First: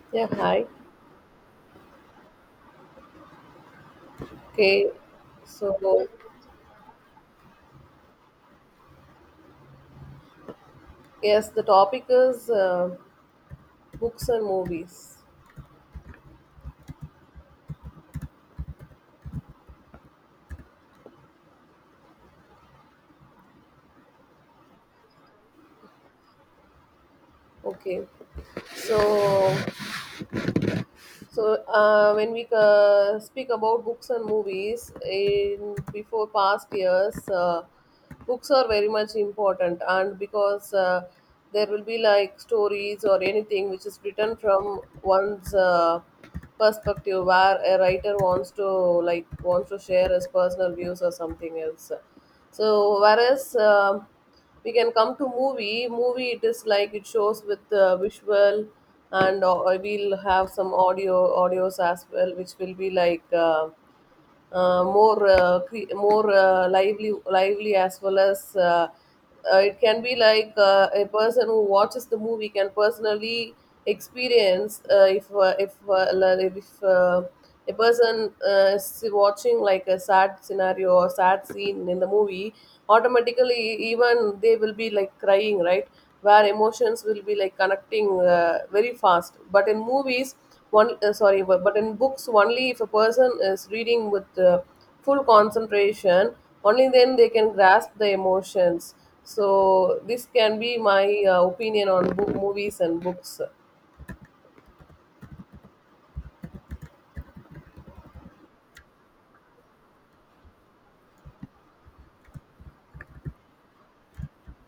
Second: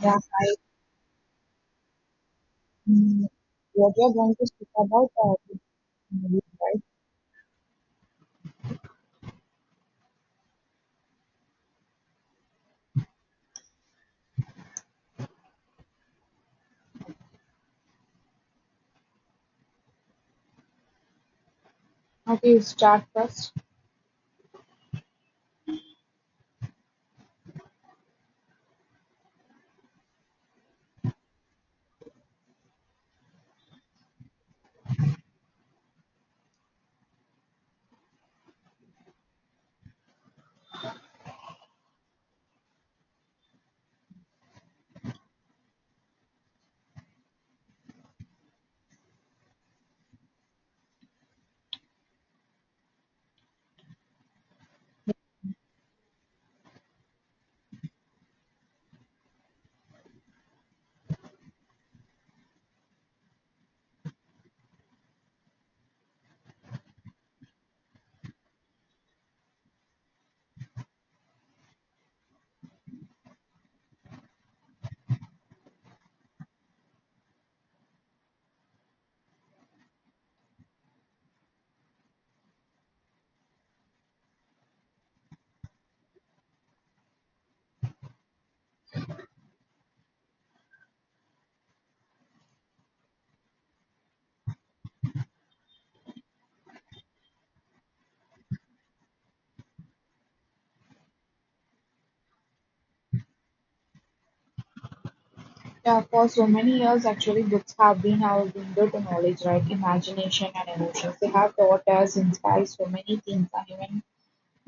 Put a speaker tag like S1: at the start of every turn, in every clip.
S1: Yeah,
S2: Yeah,
S1: I
S2: hi.
S1: mm, what you're going to speak
S2: Okay,
S1: about books
S2: so
S1: and, right?
S2: yes, the topic is books and movies.
S1: Okay, you start first.
S2: Okay, so so when we speak about books and movies in before past years, books are very much important, and because there will be like stories or anything which is written from one's perspective where a writer wants to share his personal views or something else. So whereas we can come to movie, it is like it shows with visual, and we'll have some audios as well, which will be like more lively as well as it can be like a person who watches the movie can personally experience. If a person is watching like a sad scenario or sad scene in the movie, automatically even they will be like crying, right? Where emotions will be like connecting very fast, but in movies but in books, only if a person is reading with full concentration, only then they can grasp the emotions. So this can be my opinion on book, movies and books.
S1: Yeah, for so many years, actually, books have been our window to knowledge, right? Imagination and emotions. They have taught us, inspired so many things, and even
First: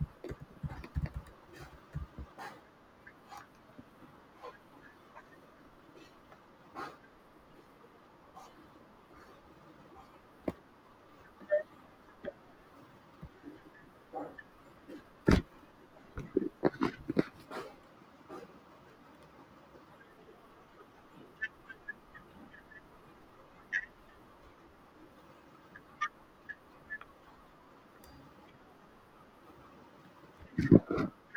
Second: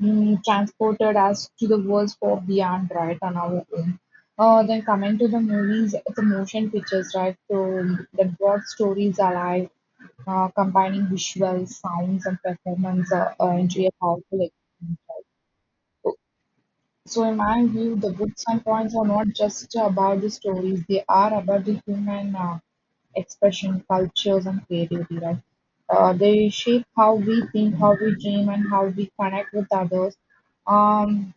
S1: transported us to the worlds far beyond, right, on our own. Then coming to the movies, the motion pictures, right? So that brought stories alive, combining visuals, sounds, and performance into a powerful experience. So in my view, the books and poems are not just about the stories; they are about the human expression, cultures, and creativity. Right? They shape how we think, how we dream, and how we connect with others. Um,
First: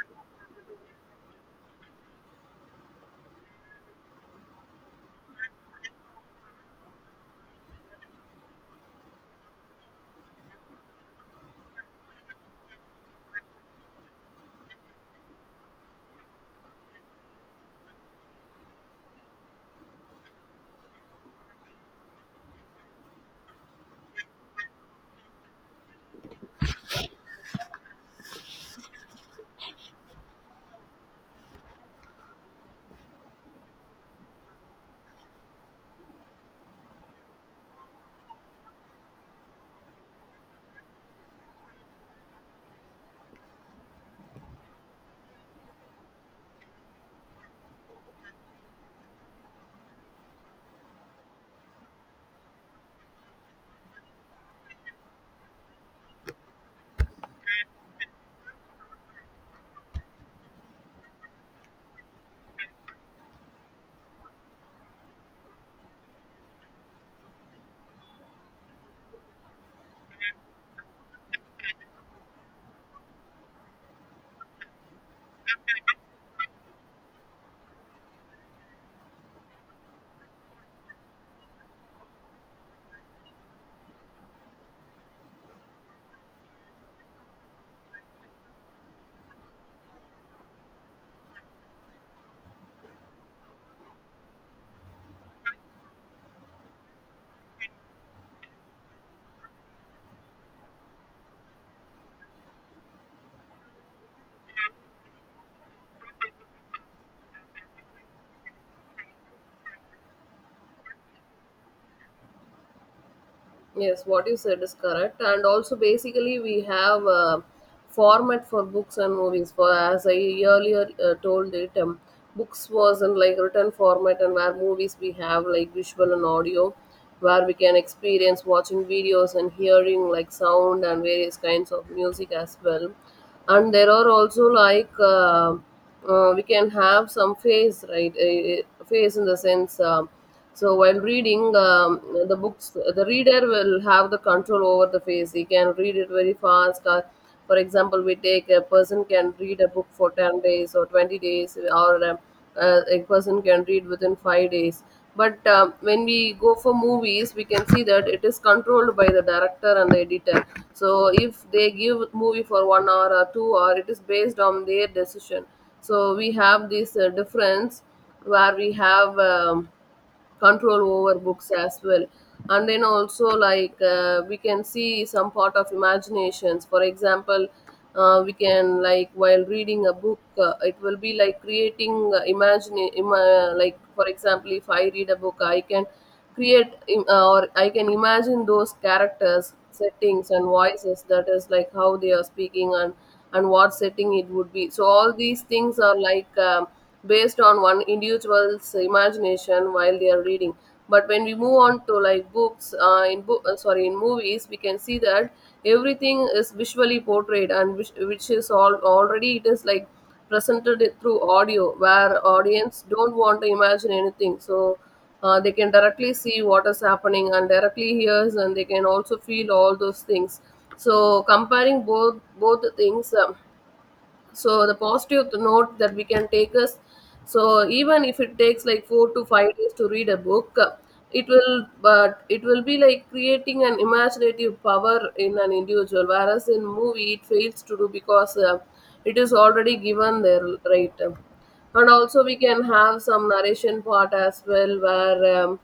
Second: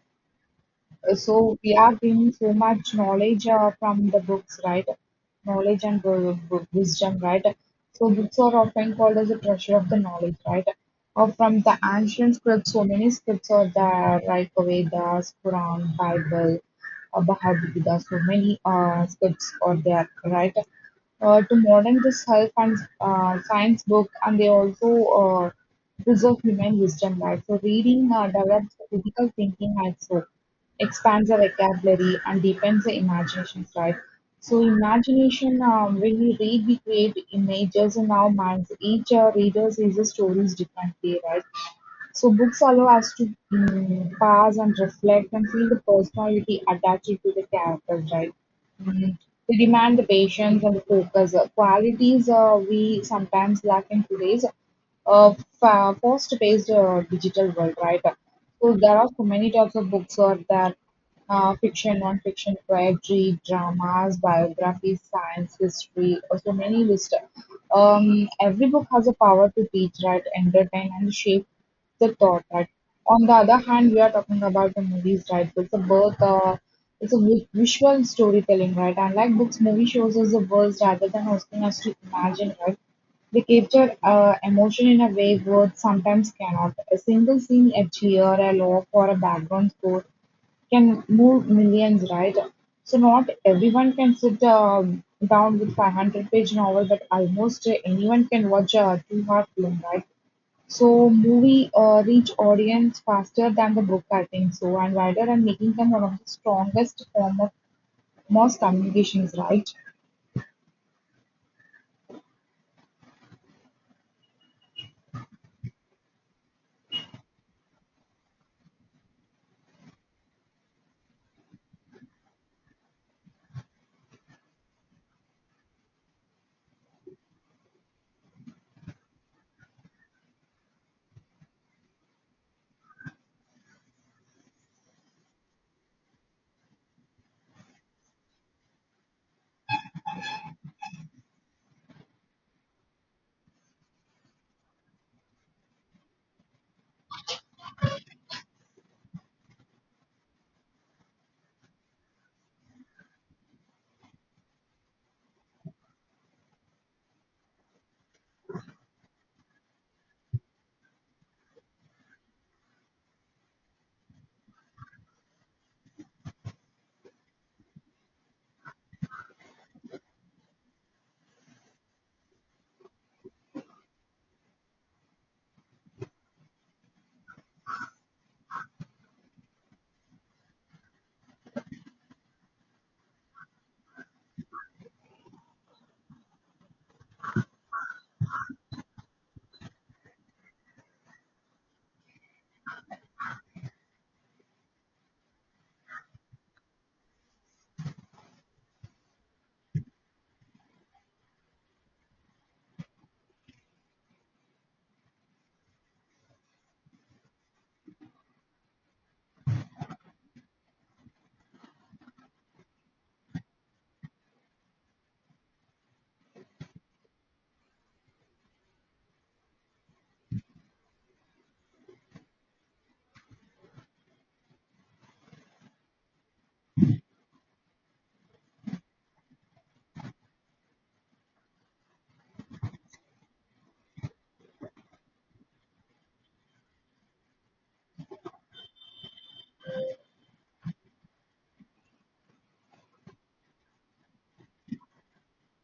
S1: so we are gaining so much knowledge from the books, right? Knowledge and wisdom, right? So books are often called as a treasure of the knowledge, right? Or from the ancient scripts, so many scripts are there, like Vedas, Quran, Bible, Bhagavad Gita. So many scripts are there, right? To modern this health and science book, and they also uh, preserve human wisdom, right? So reading develops critical thinking, also expands the vocabulary and deepens the imagination, right? So imagination, when we read, we create images in our minds. Each reader sees the stories differently, right? So books allow us to pause and reflect and feel the personality attached to the characters, right? Mm. They demand the patience and the focus. Qualities we sometimes lack in today's uh, fast-paced digital world, right? So there are so many types of books, or that fiction, non-fiction, poetry, dramas, biographies, science, history, or so many list. Every book has a power to teach, right, entertain, and shape the thought. That on the other hand, we are talking about the movies, right? It's a about, it's a visual storytelling, right? Unlike books, movie shows us the words rather than asking us to imagine, right? They capture emotion in a way words sometimes cannot. A single scene, a cheer, a laugh, or a background score can move millions, right? So not everyone can sit down with 500-page novel, but almost anyone can watch a 2 hour film, right? So movie reach audience faster than the book, I think so, and wider, and making them one of the strongest form of mass communications, right?
S2: Yes, what you said is correct. And also, basically, we have a format for books and movies. For as I earlier told it, books was in like written format, and where movies we have like visual and audio, where we can experience watching videos and hearing like sound and various kinds of music as well. And there are also like we can have some face, right? Face in the sense. So while reading the books, the reader will have the control over the face. He can read it very fast. For example, we take a person can read a book for 10 days or 20 days, or a person can read within 5 days. But when we go for movies, we can see that it is controlled by the director and the editor. So if they give movie for 1 hour or 2 hour, it is based on their decision. So we have this difference where we have. Control over books as well, and then also like we can see some part of imaginations. For example, we can like while reading a book, it will be like creating like for example if I read a book I can or I can imagine those characters, settings and voices, that is like how they are speaking and what setting it would be. So all these things are like based on one individual's imagination while they are reading. But when we move on to like books in book sorry in movies, we can see that everything is visually portrayed and which is all already, it is like presented it through audio, where audience don't want to imagine anything. So they can directly see what is happening and directly hears, and they can also feel all those things. So comparing both the things, so the positive note that we can take is, so even if it takes like 4 to 5 days to read a book, it will be like creating an imaginative power in an individual, whereas in movie it fails to do, because it is already given there, right? And also we can have some narration part as well, where um,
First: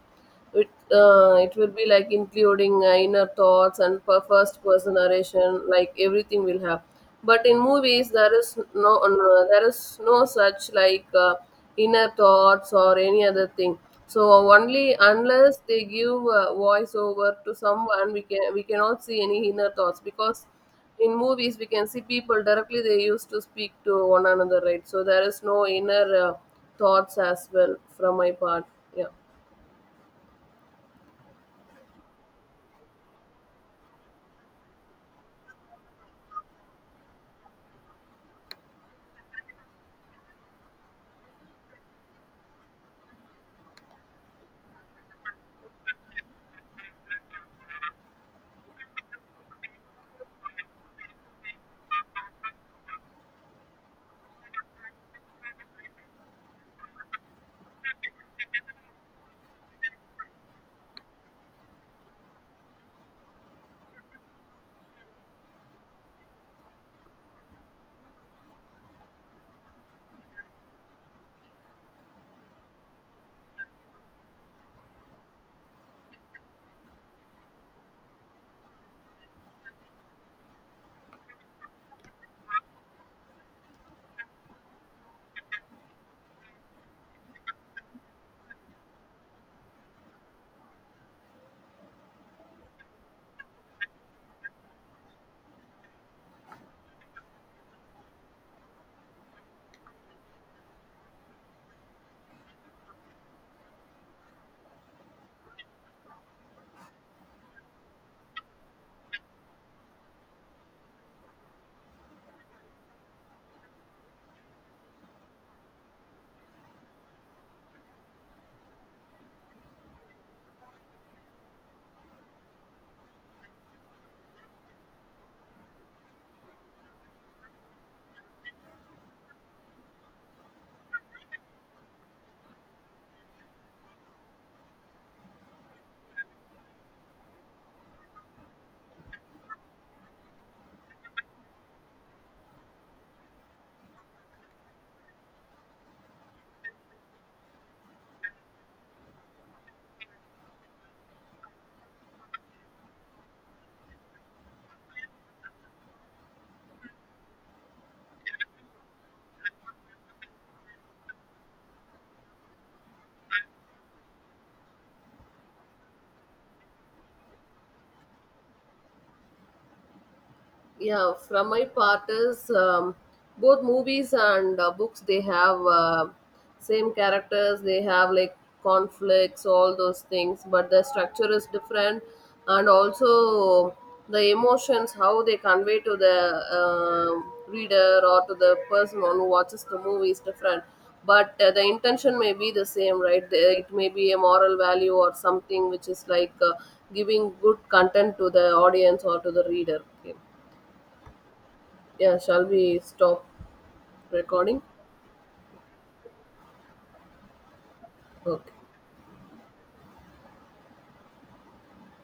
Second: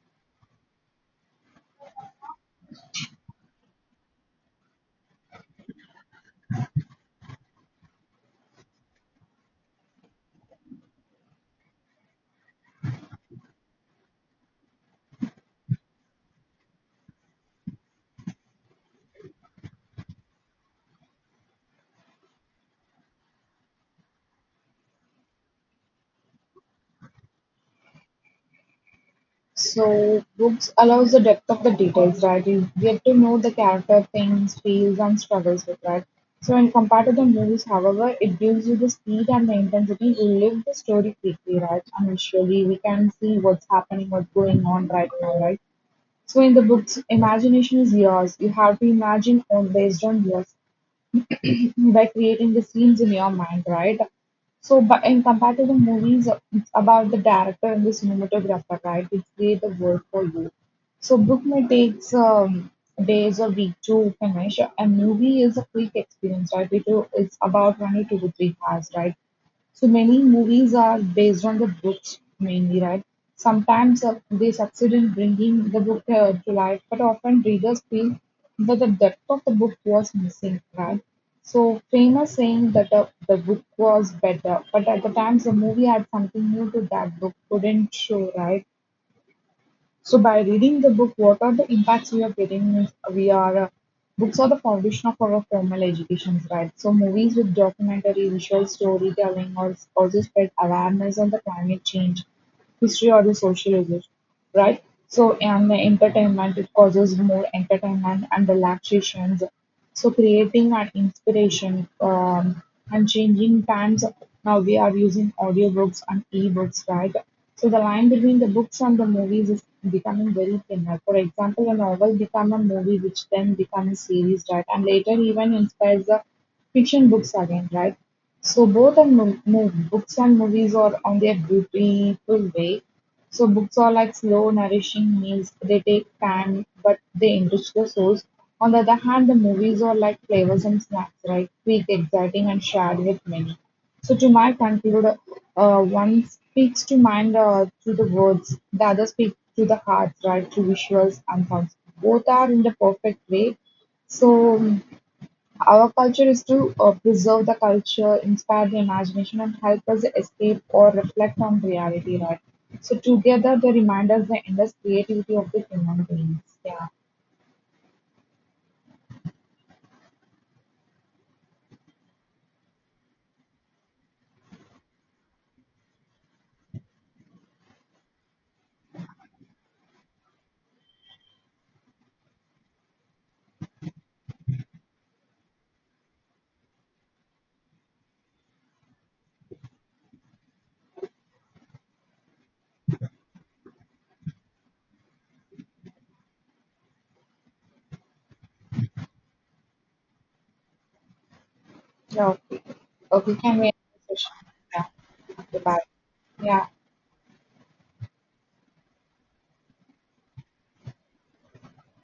S2: it, uh, it will be like including inner thoughts and per first person narration, like everything will have. But in movies, there is no, there is no such like inner thoughts or any other thing. So only unless they give a voiceover to someone, we can we cannot see any inner thoughts, because in movies we can see people directly, they used to speak to one another, right? So there is no inner thoughts as well from my part. Yeah.
S1: So books allows the depth of the details, right? You get to know the character, things, feels, and struggles with, right? So when compared to the movies, however, it gives you the speed and the intensity to live the story quickly, right? And visually, we can see what's happening, what's going on right now, right? So in the books, imagination is yours. You have to imagine all based on yourself by creating the scenes in your mind, right? So, but in compared to the movies, it's about the director and the cinematographer, right? They create the work for you. So, book may takes days or week to finish. A movie is a quick experience, right? It's about only 2 to 3 hours, right? So many movies are based on the books mainly, right? Sometimes they succeed in bringing the book to life, but often readers feel that the depth of the book was missing, right? So famous saying that the book was better, but at the times the movie had something new to that book couldn't show, right? So by reading the book, what are the impacts we are getting? Means We are books are the foundation of our formal educations, right? So movies with documentary, visual storytelling, or also spread awareness on the climate change, history, or the social issues, right? So and the entertainment, it causes more entertainment and relaxations. So creating an inspiration, and changing times. Now we are using audiobooks and e-books, right? So the line between the books and the movies is becoming very thinner. For example, a novel become a movie, which then become a series, right? And later even inspires the fiction books again, right? So both are books and movies are on their beautiful way. So books are like slow, nourishing meals. They take time, but they enrich the souls. On the other hand, the movies are like flavorsome snacks, right? Quick, exciting, and shared with many. So to my conclude, one speaks to mind through the words, the other speaks to the heart, right? Through visuals and sounds. Both are in the perfect way. So our culture is to preserve the culture, inspire the imagination, and help us escape or reflect on reality, right? So together they remind us the endless creativity of the human beings. Yeah.
S2: Yeah, from my part is, both movies and books, they have same characters, they have like conflicts, all those things, but the structure is different. And also the emotions how they convey to the reader or to the person who watches the movie is different. But the intention may be the same, right? There- it may be a moral value or something which is like giving good content to the audience or to the reader, okay. Yeah,
S1: Yeah.
S2: shall
S1: Okay.
S2: we stop
S1: Okay. Can we end the session?
S2: recording?
S1: Yeah. Goodbye. Yeah.
S2: Okay.